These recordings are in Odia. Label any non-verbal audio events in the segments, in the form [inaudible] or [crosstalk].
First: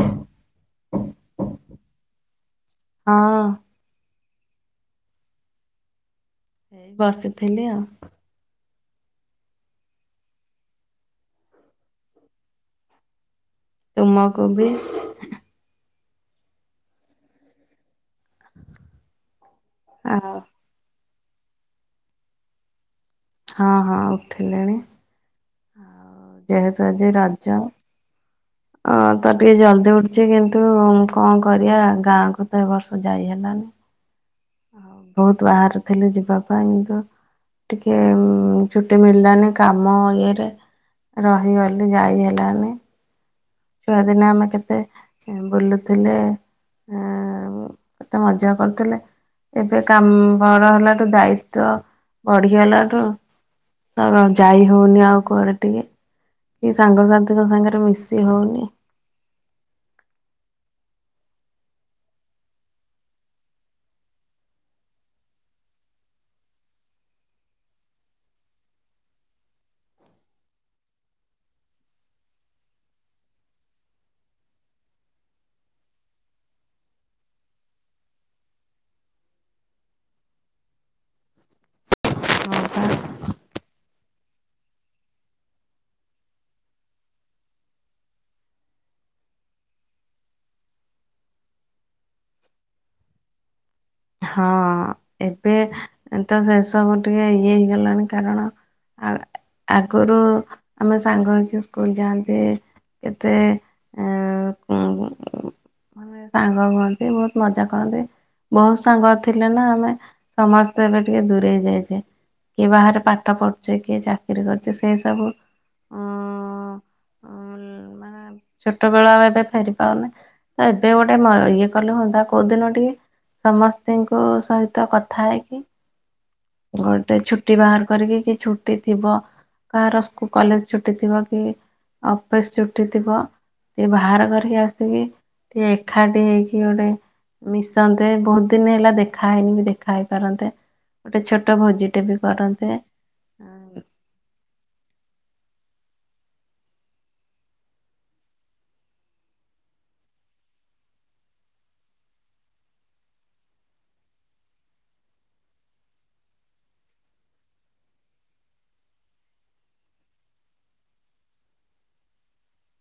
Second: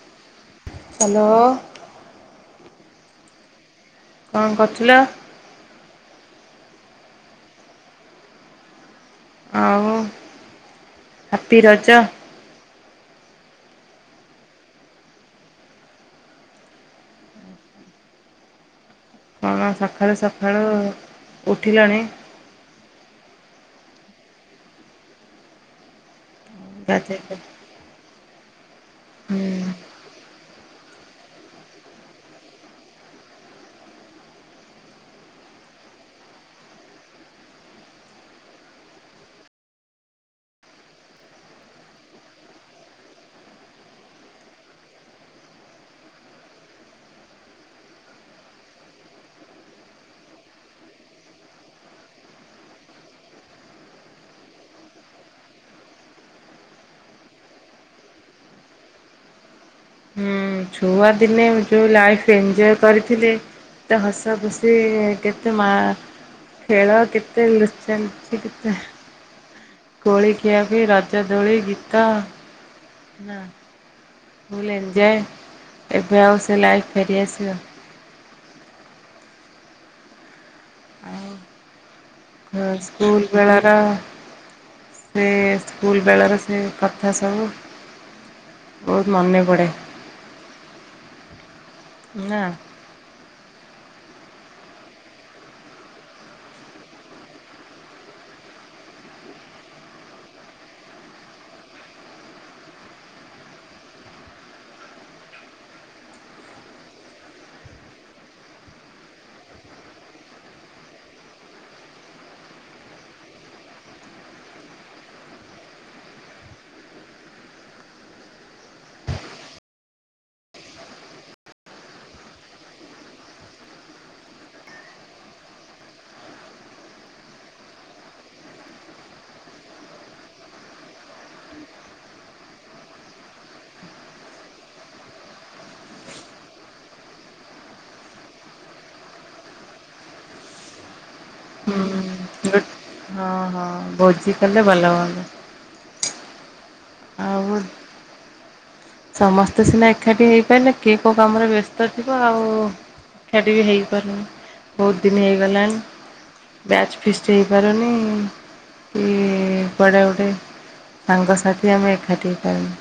ହ ହାଲୋ। ହଁ। କଣ କରଥୁଲ। ଏଇ ବସିଥିଲି ଆଉ। ଆଉ ହାପି ରଜ। ତୁମକୁ ବିି। କଣ ସଖାଳୁ ଆଉ ସଖାଳୁ। ଉଠିିଲଣି। ହଁ ହଁ ଉଠିଲିଣି। ଆଉ। ଯେହେତୁ ଆଜି ଗାଧେଇ ରଜ। ଅଁ ତ ହୁଁ ଟିକେ ଜଲଦି ଉଠଚି କିନ୍ତୁ। କଣ କରିବା ଗାଁକୁ ତ ଏ ବର୍ଷ ଯାଇ ହେଲାନି। ଆଉ ବହୁତୁ ବାହାରୁ ଥିଲି ଯିବା ପାଇଁ କିନ୍ତୁ ଟିକେ ଉମ ଛୁଟି ମିଳିଲାନି କାମ ଇଏରେ ରହିଗଲି ଯାଇ ହେଲାନି। ଛୁଆ ଦିନେ ଆମେ କେତେ ଏ ବୁଲୁଥିଲେ ଆମ କେତେ ମଜା କରୁଥିଲେ ଏବେ କାମ ବଡ ହେଲାଠୁ ଦାୟିତ୍ଵ ବଢିଗଲାଠୁ ତ କ ଯାଇ ହଉନି ଆଉ କୁଆଡେ ଟିକେ। କି ସାଙ୍ଗସାଥିଙ୍କ ସାଙ୍ଗରେ ମିଶି ହଉନି। ହୁଁ ଛୁଆ ଦିନେ ମୁ ଯୋଉ ଲାଇଫ ଏନଜୟ କରିଥିଲି କେତେ ହସ ଖୁସି କେତେ ମା ଖେଳ କେତେ ଲୁଚା ଲୁଚି କେତେ କୋଳି ଖିଆ ଖିଇ ରଜ ଦୋଳି ଗୀତ ନା। ଫୁଲ ଏଞଜୟ ଏବେ ଆଉ ସେ ଲାଇଫ ଫେରିଆଶିବ। ଆଉ ହଁ ପା। ସ୍କୁଲ ବେଳାର ସେ ସ୍କୁଲ ବେଳାର ସେ କଥା ସବୁ ବହୁତ ମନେ ପଡ଼େ ନା। ହଁ ଏବେ ତ ସେସବୁ ଟିକେ ଇଏ ହେଇଗଲାଣି କାରଣ ଆଗରୁ ଆମେ ସାଙ୍ଗ ହେଇକି ସ୍କୁଲ ଯାଆନ୍ତି କେତେ ମାନେ ସାଙ୍ଗ ହୁଅନ୍ତି ବହୁତ ମଜା କରନ୍ତି ବହୁତ। ସାଙ୍ଗ ଥିଲେ ନା ଆମେ ସମସ୍ତେ ଏବେ ଟିକେ ଦୂରେଇ ଯାଇଛେ କିଏ ବାହାରେ ପାଠ ପଢୁଚି କିଏ ଚାକିରି କରୁଚି ସେଇ ସବୁ ଉ ମାନେ ଛୋଟ ବଳ ଆଉ ଏବେ ଫେରି ପାଉନେ ତ ଏବେ ଗୋଟେ ଇଏ କଲେ ହୁଅନ୍ତା କୋଉ ଦିନ ଟିକେ ସମସ୍ତେ। ତୀଙ୍କ ସହିତ କଥା ହେଇକି। ଗୋଟେ ଛୁଟି ବାହାର କରିକି କି ଛୁଟି ଥିବ କାହାର ସ୍କୁ କଲେଜ ଛୁଟି ଥିବ କି ଅଫିସ ଛୁଟି ଥିବ ଟିକେ ବାହାର କରିକି ଆସିକି ଟିକେ ଏକାଠି ହେଇକି ଟିକେ ମିଶନ୍ତେ ବହୁତ ଦିନ ହେଲା ଦେଖା ହେଇନି ବି ଦେଖା ହେଇପାରନ୍ତେ। ହୁଁ ହଁ ହଁ ଭୋଜି କଲେ ଭଲ ହୁଅନ୍ତା। ଆଉ ସମସ୍ତେ ସିନା ଏକାଠି ହେଇପାରଲେ କିଏ କେଉଁ କାମରେ ବ୍ୟସ୍ତ ଥିବ ଆଉ ଏକାଠି ବି ହେଇପାରୁନି ବହୁତ ଦିନ ହେଇଗଲାଣି ବ୍ୟାଚ୍ ଫିଷ୍ଟ ହେଇପାରୁନି କି କୁଆଡ଼େ ଗୁଡ଼େ ସାଙ୍ଗସାଥି ଆମେ ଏକାଠି ହେଇପାରୁନୁ।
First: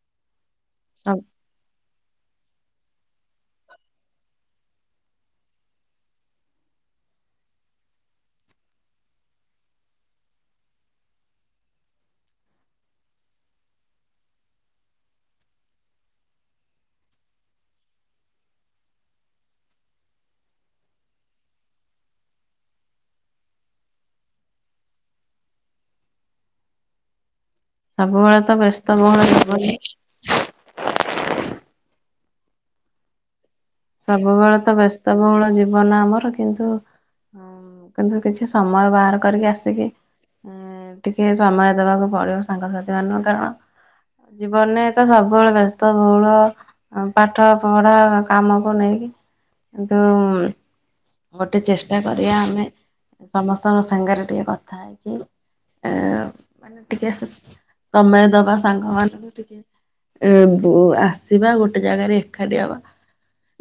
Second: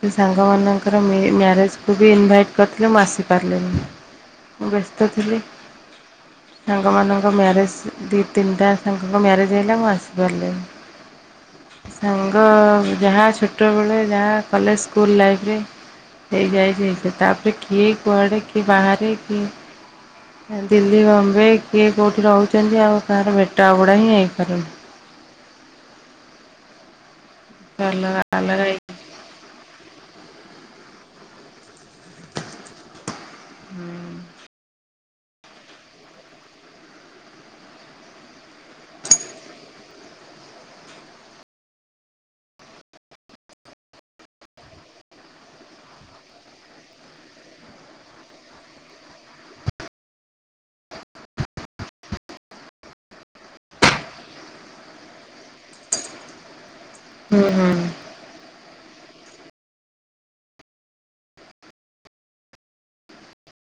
ବଝ [unintelligible] ଯୋଉ ମାନଙ୍କର ମି ମ୍ୟାରେଜ୍। କୁବି ଇନଭାଇଟ୍ କରିଥିଲେ ମୁଁ ଆସିପାରିଲିନି ମୁଁ ବ୍ୟସ୍ତ ଥିଲି ସାଙ୍ଗମାନଙ୍କ ମ୍ୟାରେଜ ଦି ତିନିଟା ସାଙ୍ଗଙ୍କ ମ୍ୟାରେଜ ହେଲା ମୁଁ ଆସିପାରିଲିନି ସାଙ୍ଗ ଯାହା ଛୋ ଛୋଟବେଳେ ଯାହା କଲେଜ ସ୍କୁଲ ଲାଇଫରେ ହେଇଯାଇଛି ତାପରେ କିଏ କୁଆଡ଼େ କିଏ ବାହାରେ କିଏ ଦିଲ୍ଲୀ ବମ୍ବେ କିଏ କଉଠି ରହୁଛନ୍ତି ଆଉ କାହାର ଭେଟ ଅଗୁଡ଼ା ହିଁ ହେଇପାରୁନି। ଅଲଗା ସବୁବେଳେ ତ ଅଲଗା ହେଇକି ବ୍ୟସ୍ତ ବହୁଳ ଜୀବନ। ସବୁବେଳେ ତ ବ୍ୟସ୍ତ ବହୁଳ ଜୀବନ ଆମର କିନ୍ତୁ କିନ୍ତୁ କିଛି ସମୟ ବାହାର କରିକି ଆସିକି ଟିକେ ସମୟ ଦବାକୁ ପଡିବ ସାଙ୍ଗସାଥି ମାନଙ୍କୁ କାରଣ ଜୀବନରେ ତ ସବୁବେଳେ ବ୍ୟସ୍ତ ବହୁଳ ପାଠ ପଢା କାମ। ନେଇକି କିନ୍ତୁ ଗୋଟେ ଚେଷ୍ଟା କରିବା ଆମେ ସମସ୍ତଙ୍କ ସାଙ୍ଗରେ ଟିକେ କଥା ହେଇକି ଏ। ମାନେ ଟିକେ ହୁଁ ହୁଁ ସମୟ ଦବା। ସାଙ୍ଗ ମାନଙ୍କୁ ଟିକେ ଏ ବୁ ଆସିବା ଗୋଟେ ଜାଗାରେ ଏକାଠି ହବା।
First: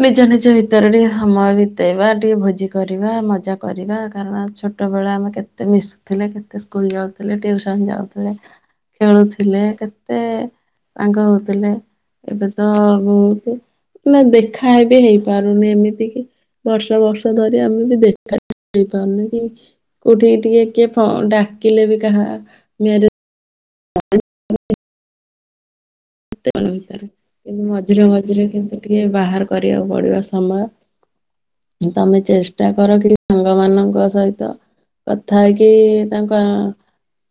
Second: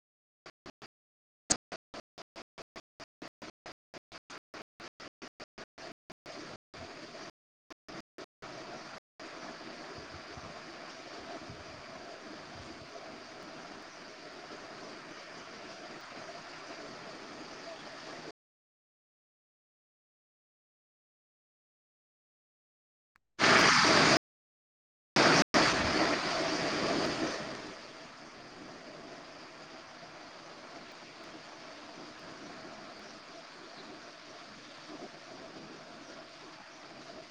ନିଜ ନିଜ ଭିତରେ ଟିକେ ସମୟ ବିତେଇବା ଟିକେ ଭୋଜି କରିବା ମଜା କରିବା କାରଣ ଛୋଟ ବେଳେ ଆମେ କେତେ ମିଶୁଥିଲେ କେତେ ସ୍କୁଲ ଯାଉଥିଲେ ଟିଉସନ ଯାଉଥିଲେ ଖେଳୁଥିଲେ କେତେ ସାଙ୍ଗ ହଉଥିଲେ ଏବେ ତ ଏମତି ମାନେ ଦେ ଖା ବି ହେଇପାରୁନି ଏମିତି କି ବର୍ଷ ବର୍ଷ ଧରି ଆମେ ବି ଦେଖା ବି ହେଇପାରୁନୁ କି କୋଉଠିକି ଟିକେ କିଏ ଡାକିଲେ ବି କାହା ମ୍ୟା [inaudible] ମନ ଭିତରେ କିନ୍ତୁ ମଝିରେ ମଝିରେ କିନ୍ତୁ ଟିକେ ବାହାର କରିବାକୁ ପଡିବ ସମୟ ତମେ ଚେଷ୍ଟା କର କି ସାଙ୍ଗ ମାନଙ୍କ ସହିତ କଥା ହେଇକି ତାଙ୍କ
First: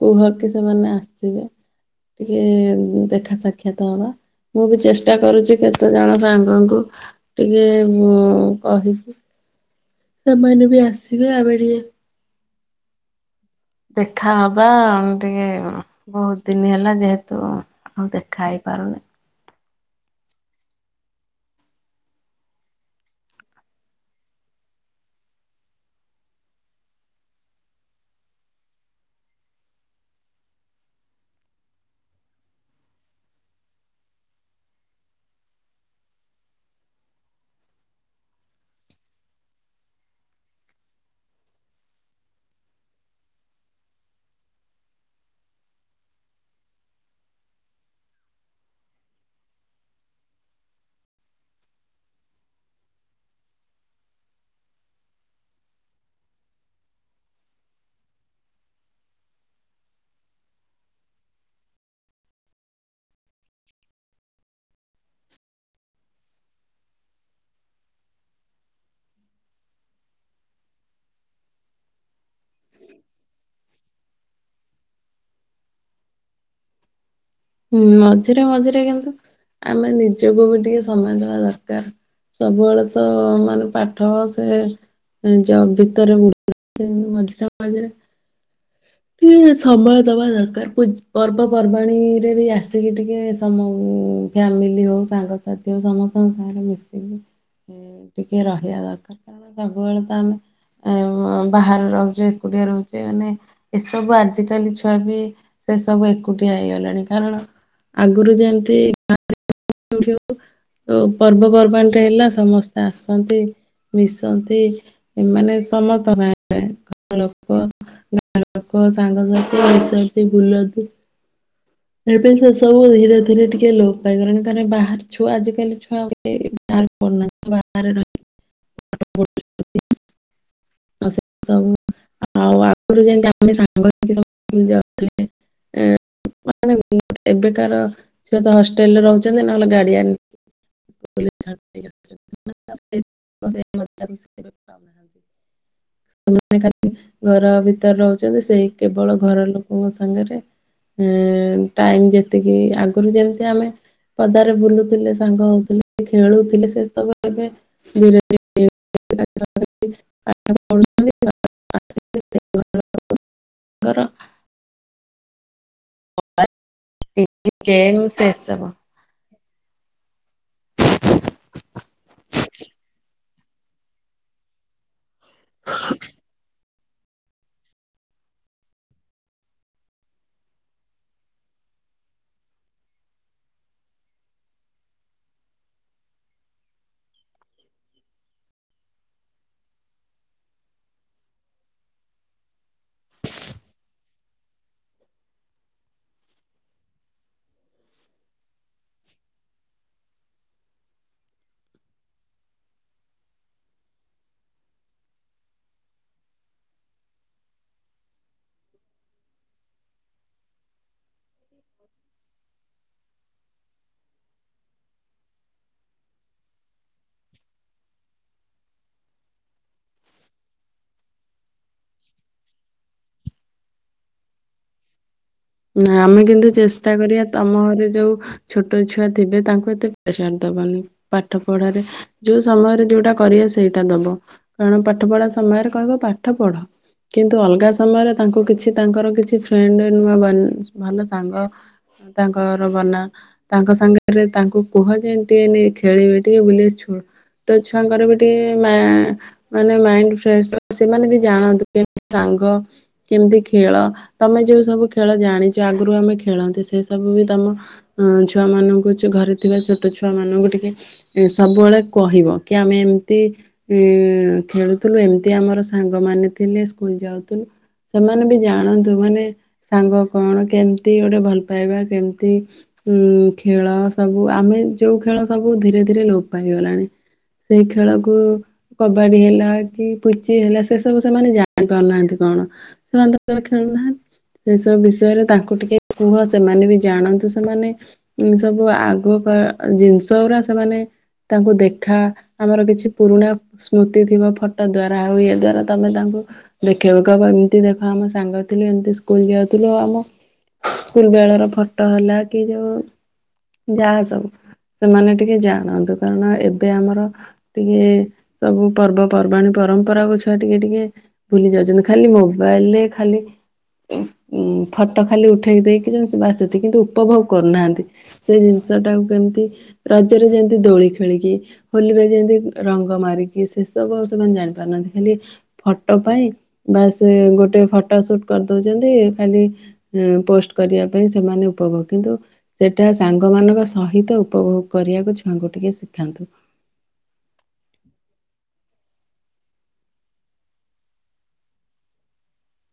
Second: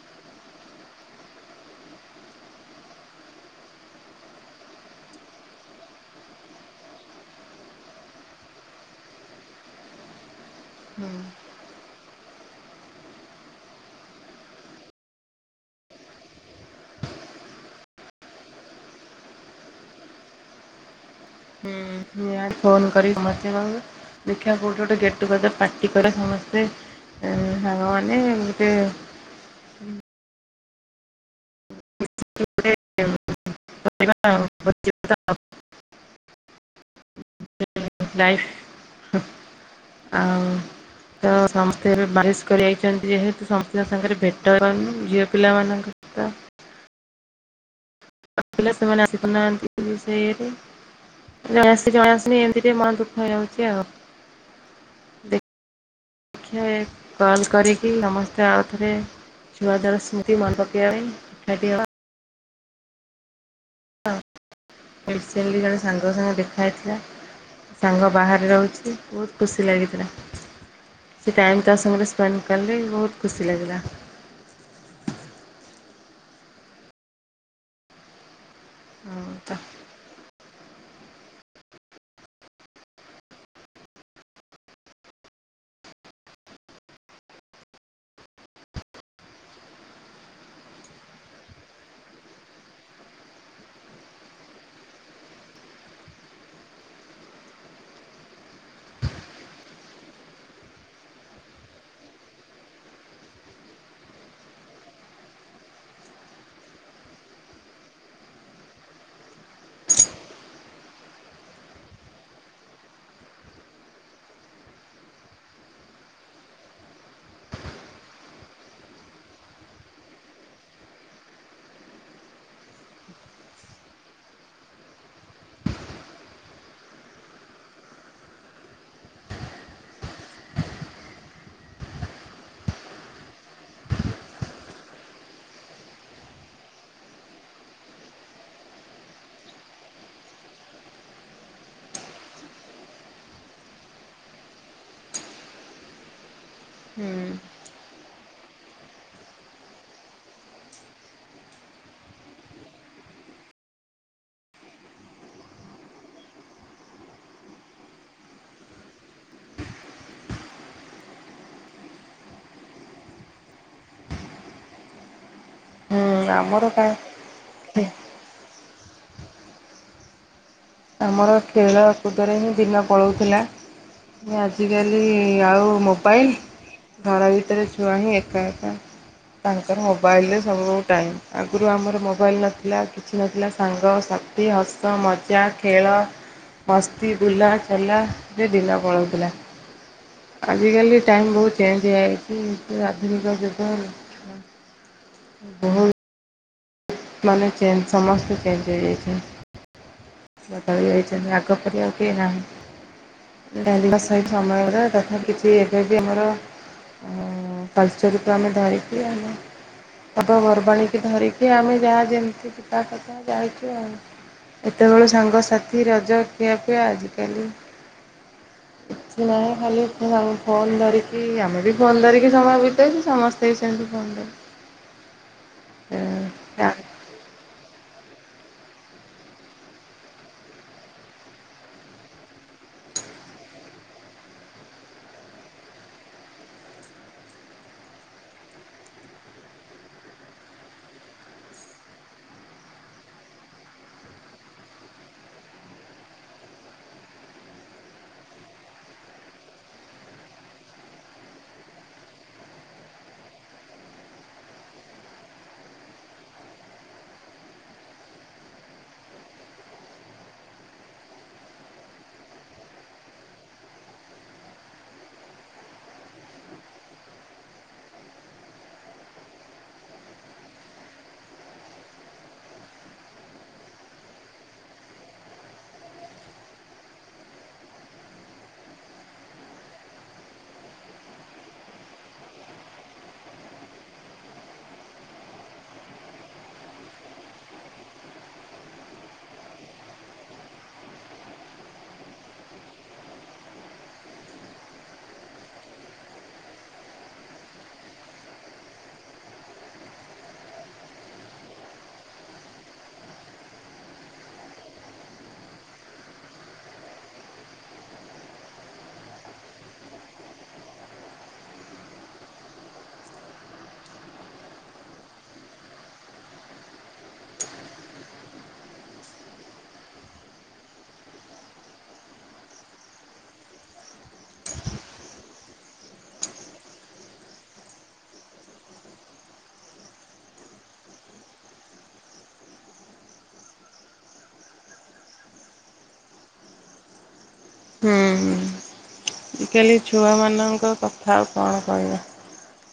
କୁହ କି ସେମାନେ ଆସିବେ ଟିକେ ଦେଖା ସାକ୍ଷ ଖ୍ୟାତ ହବା ମୁଁ ବି ଚେଷ୍ଟା କରୁଛି କେତେ ଜଣ ସାଙ୍ଗଙ୍କୁ ଟିକେ ମୁ କହିବି। ସେମାନେ ବି ଆସିବେ ଆମେଟିକେ। ଦେଖା ହବା ଟିକେ ବହୁତ ଦିନ ହେଲା ଯେହେତୁ ଆଉ ଦେଖା ହେଇ ପାରୁନେ। ହୁଁ ୟା ଫୋନ୍ କରିିକି ସମସ୍ତଙ୍କୁ ଦେଖିବା କୋଉଠି ଗୋଟେ ଗେଟ୍ ଟୁଗେଦର ପାର୍ଟି କରିବା ସମସ୍ତେ ସାଙ୍ଗମାନେ ଏମତି। ଗୋଟେ କରିବା ଆଉ ଭୋଜି ଭାତ ଆଉ। ଲାଇଫ ଆଉ ତ ସମସ୍ତେ ଏବେ ମ୍ୟାରେଜ କରି ଜାଇଛନ୍ତି ଯେହେତୁ ସମସ୍ତଙ୍କ ସାଙ୍ଗରେ ଭେଟ ହେଇପାରୁନୁ ଝିଅ ପିଲାମାନଙ୍କ ସହିତ। ପିଲା ସେମାନେ ଆସିପାରୁନାହାନ୍ତି ସେ ଇଏ ରେ ଜଣ ଆସୁଚି ଜଣେ ଆସୁନି ଏମିତିରେ ଟିକେ ମନ ଦୁଃଖ ହେଇଯାଉଛି ଆଉ ଦେଖିବା କଲ କରିକି ସମସ୍ତେ ଆଉ ଥରେ ଛୁଆ ବେଳ ସ୍ମୃତି ମନେ ପକେଇବା ପାଇଁ ଏକାଠି ହବା। ରିସେଣ୍ଟଲି ଜଣେ ସାଙ୍ଗ ସାଙ୍ଗ ରେ ଦେଖା ହେଇଥିଲା ସାଙ୍ଗ ବାହାରେ ରହୁଛି ବହୁତ ଖୁସି ଲାଗିଥିଲା କିଛି ଟାଇମ ତା ସାଙ୍ଗରେ ସ୍ପେଣ୍ଡ କଲି ବହୁତ ଖୁସି ଲାଗିଲା। ହୁଁ ମଝିରେ ମଝିରେ। କିନ୍ତୁ ହଁ ତ ଆମେ ନିଜକୁ ବି ଟିକେ ସ ସମୟ ଦେବା ଦରକାର ସବୁବେଳେ ତ ମାନେ ପାଠ ସେ ଜବ ଭିତରେ ବୁଡିକି ରହୁଚେ ମଝିରେ ମଝିରେ। ଟିକେ ସମୟ ଦବା ଦରକାର ପର୍ବପର୍ବାଣୀରେ ବି ଆସିକି ଟିକେ ସମ ଫ୍ୟାମିଲି ହଉ ସାଙ୍ଗସାଥି ହଉ ସମସ୍ତଙ୍କ ସାଙ୍ଗରେ ମିଶିକି ଟିକେ ରହିବା ଦରକାର କାରଣ ସବୁବେଳେ ତ ଆମେ ବାହାରେ ରହୁଛେ ଏକୁଟିଆ ରହୁଛେ ମାନେ। ଏସବୁ ଆଜିକାଲି ଛୁଆ ବି ସେସବୁ ଏକୁଟିଆ ହେଇଗଲାଣି କାରଣ ଆଗରୁ ଯେମିତିଁଠ ପର୍ବପର୍ବାଣିୀଟ ହେଲା ସମସ୍ତେ ଆସନ୍ତି ମିଶନ୍ତି ଏମାନେ ସମସ୍ତଙ୍କ ସାଙ୍ଗରେ ର ଲୋକ। ଲୋକ ସାଙ୍ଗସାଥି ବାସନ୍ତୀ ବୁଲନ୍ତି। ଏବେ ସେ ସବୁ ଧୀରେ ଧୀରେ ଟିକେ ଲୋପ ପାଇଗଲାଣି କାରଣ ବାହାର ଛୁଆ ଆଜିକାଲି ଛୁଆ ବା ପୁନାହାନ୍ତି ବାହର ଆ ସେ ସବୁ ଆଉ ଆଗରୁ ଯେମତି ଆମେ ସାଙ୍ଗାଉ [unintelligible] ମାନେ ଏବେକାର ଛୁଆତ ହଷ୍ଟେଲରେ ରହୁଛନ୍ତି ନହେଲେ ଗାଡିଅନ ନେଇକି ସ୍କ୍ଲଲ ରେ ଛାଡି ଦେଇକି ଆସୁଛନ୍ତି ସେମାନେ ଆଉ [unintelligible] ସେମାନେ ଖାଲି ହୁଁ ଘର ଭିତରେ ରହୁ ସେଇ କେବଳ ଘର ଲୋକଙ୍କ ସାଙ୍ଗରେ। ଟାଇମ ଯେତିକି ଆଗରୁ ଯେମିତି ଆମେ ପଦାରେ ବୁଲୁଥିଲେ ସାଙ୍ଗ ହଉଥିଲେ ଖେଳୁଥିଲେ ସେ ସବୁ ଏବେ ଧୀରେ ଧୀରେ ରେ। [unintelligible] ହୁଁ ଆମର। କା ଏ କେ ସେଷବା ଆମର ଆଜିିକାଲି ଆଉ ମୋବାଇଲ ଘର ଭିତରେ ଛୁଆ ହିଁ ଏକା ଏକା ତାଙ୍କର ମୋବାଇଲରେ ସବୁୁ ଟାଇମ୍ ଆଗରୁ ଆମର ମୋବାଇଲ ନଥିଲା କିଛି ନଥିଲା ସାଙ୍ଗସାଥି ହସ ମଜା ଖେଳ ମସ୍ତି ବୁଲା ଚଲା ଯେ ଦିନ ପଳାଉଥିଲା ଆଜିକାଲି ଟାଇମ୍ ବହୁତ ଚେଞ୍ଜ ହେଇଯାଇଛି ଆଧୁନିକ ଯୁଗ ବହୁତ ମାନେ ଚେଞ୍ଜ ସମସ୍ତେ ଚେଞ୍ଜ ହେଇଯାଇଛନ୍ତି ବଦଳି ଯାଇଛନ୍ତି ଆଗପରି ଆଉ କେହି ନାହାନ୍ତି ଡାବା ସହିତ ସମୟରେ ତଥା କିିଛି ଏବେ ବି ଆମର କଲଚରକୁ ଆମେ ଧରିକି ଆମ ପବାପର୍ବାଣୀକୁ ଧରିକି ଆମେ ଯାହା ଯେମିତି ବିବା କଥା ଯାଇଛୁ ଆ କେତେବେଳୁ ସାଙ୍ଗସାଥି ରଜ ଖିଆପିଆ ଆଜିକାଲି କିଛି ନାହିଁ ଖାଲି ଫୋନ୍ ଧରିକି ଆମେ ବି ଫୋନ୍ ଧରିକି ସମୟ ବିତଉଛୁ ସମସ୍ତେ ବି ସେମିତି ଫୋନ ଧରି ନା ଆମେ କିନ୍ତୁ ଚେଷ୍ଟା କରିବା ତମ ଘରେ ଯୋଉ ଛୋଟ ଛୁଆ ଥିବେ ତାଙ୍କୁ ଏତେ ପ୍ରେସର ଦବନି ପାଠ ପଢାରେ ଯୋଉ ସମୟରେ ଯୋଉଟା କରିବେ ସେଇଟା ଦବ କାରଣ ପାଠ ପଢା ସମୟରେ କହିବ ପାଠ ପଢ କିନ୍ତୁ ଅଲଗା ସମୟରେ ତାଙ୍କୁ କିଛି ତାଙ୍କର କିଛି ଫ୍ରେଣ୍ଡ ନୂଆ ଭଲ ସାଙ୍ଗ ତାଙ୍କର ବନା ତାଙ୍କ ସାଙ୍ଗରେ ତାଙ୍କୁ କୁହ ଯେ ଟିକେ ଖେଳିବେ ଟିକେ ବୁଲଛୁ ତ ଛୁଆଙ୍କର ବି ଟିକେ ମାନେ ମାଇ ସେମାନେ ବି ଜାଣନ୍ତି କେତି ସାଙ୍ଗ କେମତି ଖେଳ ତମେ ଯୋଉ ସବୁ ଖେଳ ଜାଣିଛୁ ଆଗରୁ ଆମେ ଖେଳନ୍ତି ସେ ସବୁ ବି ତମ ଛୁଆ ମାନଙ୍କୁ ଘରେ ଥିବା ଛୋଟ ଛୁଆ ମାନଙ୍କୁ ଟିକେ ସବୁବେଳେ କହିବ କି ଆମେ ଏମିତି ଖେଳୁଥିଲୁ ଏମିତି ଆମର ସାଙ୍ଗମାନୋନ ଥିଲେ ସ୍କୁଲ ଯାଉଥିଲୁ ସେମାନେ ବି ଜାଣନ୍ତୁ ମାନେ ସାଙ୍ଗ କଣ କେମତି ଗୋଟେ ଭଲ ପାଇବା କେମିତି ଉଁ ଖେଳ ସବୁ ଆମେ ଯୋଉ ଖେଳ ସବୁ ଧୀରେ ଧୀରେ ଲୋପ ପାଇଗଲାଣି ସେଇ ଖେଳକୁ କବାଡି ହେଲା କି ପୁଚି ହେଲା ସେ ସବୁ ସେମାନେ ଜାଣି ପାରୁନାହାନ୍ତି କଣ ସେମାନେ ତ ଖେଳୁନାହାନ୍ତି ସେ ସବୁ ବିଷୟ ବିରେ ତାଙ୍କୁ ଟିକେ କୁହ ସେମାନେ ବି ଜାଣନ୍ତୁ ସେମାନେ ସବୁ ଆଗ ଜିନିଷ ପା ସେମାନେ ତାଙ୍କୁ ଦେଖା ଆମର କିଛି ପୁରୁଣା ସ୍ମୃତି ଥିବ ଫଟୋ ଦ୍ଵାରା ଆଉ ୟ ଦ୍ଵାରା ତମେ ତାଙ୍କୁ ଦେଖେଇକୁ ହବ ଏମିତି ଦେଖ ଆମ ସାଙ୍ଗ ଥିଲୁ ଏମିତି ସ୍କୁଲ ଯାଉଥିଲୁ ଆମ ସ୍କୁଲ ବେଳର ଫଟୋ ହେଲା କି ଯୋଉ ଯାହା ସବୁ ସେମାନେ ଟିକେ ଜାଣନ୍ତୁ କାରଣ ଏବେ ଆମର ଟିକେ ସବୁ ପର୍ବପର୍ବାଣିୀ ପରମ୍ପରାକୁ ଛୁଆ ଟିକେ ଟିକେ ଭୁଲି ଯାଉଛନ୍ତି ଖାଲି ମୋବାଇଲରେ ଖାଲି ଉ ଫଟୋ ଖାଲି ଉଠେଇକି ଦେଇକି ଯେମିତି ବାସତି କିନ୍ତୁ ଉପଭୋଗ କରୁନାହାନ୍ତି ସେ ଜିନିଷଟାକୁ କେମିତି ରଜରେ ଯେମିତି ଦୋଳି ଖେଳିକି ହୋଲିରେ ଯେମିତି ରଙ୍ଗ ମାରିକି ସେସବୁ ଆ ସେମାନେ ଜାଣିପାରୁନାହାନ୍ତି ଖାଲି ଫଟୋ ପାଇଁ ବା ସେ ଗୋଟେ ଫଟୋ ସୁଟ୍ କରିଦଉଛନ୍ତି ଖାଲି ପୋଷ୍ଟ କରିବା ପାଇଁ ସେମାନେ ଉପଭୋଗ କିନ୍ତୁ ସେଟା ସାଙ୍ଗ ମାନଙ୍କ ସହିତ ଉପଭୋଗ କରିବାକୁ ଛୁଆଙ୍କୁ ଟିକେ ଶିଖାନ୍ତୁ ହୁଁ। ଆଜିକାଲି ଛୁଆମାନଙ୍କ କଥା ଆଉ କଣ କହିବା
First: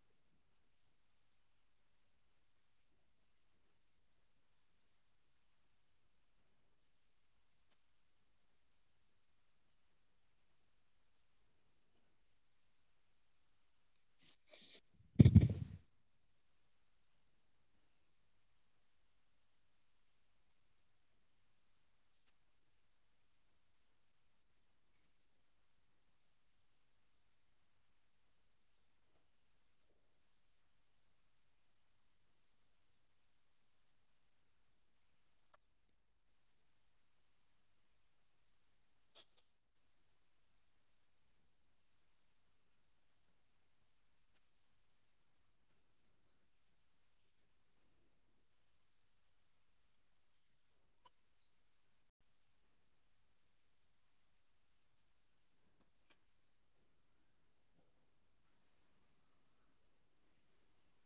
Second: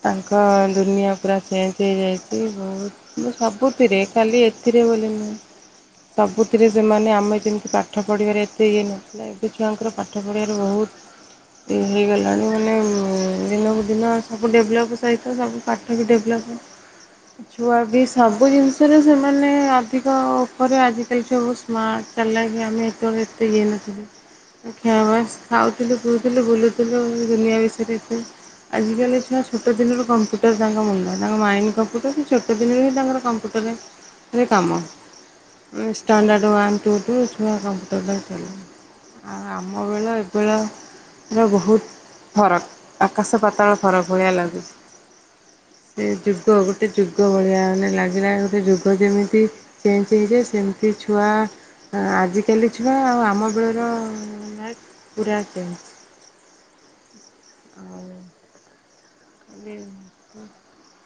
ତାଙ୍କ ଦୁନିଆ ପୁରା ଚେଞ୍ଜ ହେଇଯାଇଛି ବହୁତ ସବୁଥିରେ ଖାଲି ଏଥିରେ ବୋଲି ନୁହେଁ ସବୁଥିରେ ସେମାନେ ଆମେ ଯେମିତି ପାଠ ପଢ଼ିବାରେ ଏତେ ଇଏ ନୁହଁ ଲ ସେ ଛୁଆଙ୍କର ପାଠ ପଢ଼ିବାରେ ବହୁତ ଇଏ ହେଇଗଲାଣି ମାନେ ଦିନକୁ ଦିନ ସବୁ ଡେଭଲପ୍ ସହିତ ସବୁ ପାଠ ବି ଡେଭଲପ୍ ଛୁଆ ବି ସବୁ ଜିନିଷରେ ସେମାନେ ଅଧିକ ଉପରେ ଆଜିକାଲି ସବୁ ସ୍ମାର୍ଟ ଚାଲାକ ଆମେ ଏତେବେଳେ ଏତେ ଇଏ ନଥିଲୁ ଖ ଖାଉଥିଲୁ କୁହୁଥିଲୁ ବୁଲୁଥିଲୁ ଦୁନିଆ ବିଷୟରେ ଆଜିକାଲି ଛୁଆ ଛୋଟ ଦିନରୁ କମ୍ପୁଟର ତାଙ୍କ ମୁଣ୍ଡ ତାଙ୍କ ମାଇଣ୍ଡ କମ୍ପ୍ୟୁଟର ଛୋଟ ଦିନରେ ହିଁ ତାଙ୍କର କମ୍ପ୍ୟୁଟରରେ କାମ ଷ୍ଟାଣ୍ଡାର୍ଡ଼ ୱାନ୍ ଟୁ ଟୁ ଛୁଆ କମ୍ପୁଟରଟା ଚଲେ ଆଉ ଆମ ବେଳ ଏବେଳର ବହୁତ ଫରକ ଆକାଶ ପତାଳ ଫରକ ଭଳିଆ ଲାଗୁଛି ସେ ଯୁଗ ଗୋଟେ ଯୁଗ ଭଳିଆ ମାନେ ଲାଗିଲା ଗୋଟେ ଯୁଗ ଯେମିତି ଚେଞ୍ଜ ହେଇଯାଏ ସେମିତି ଛୁଆ ଆଜିକାଲି ଛୁଆ ଆଉ ଆମ ବେଳ ମ ପୁରା କେ ଆଉ ହ ହ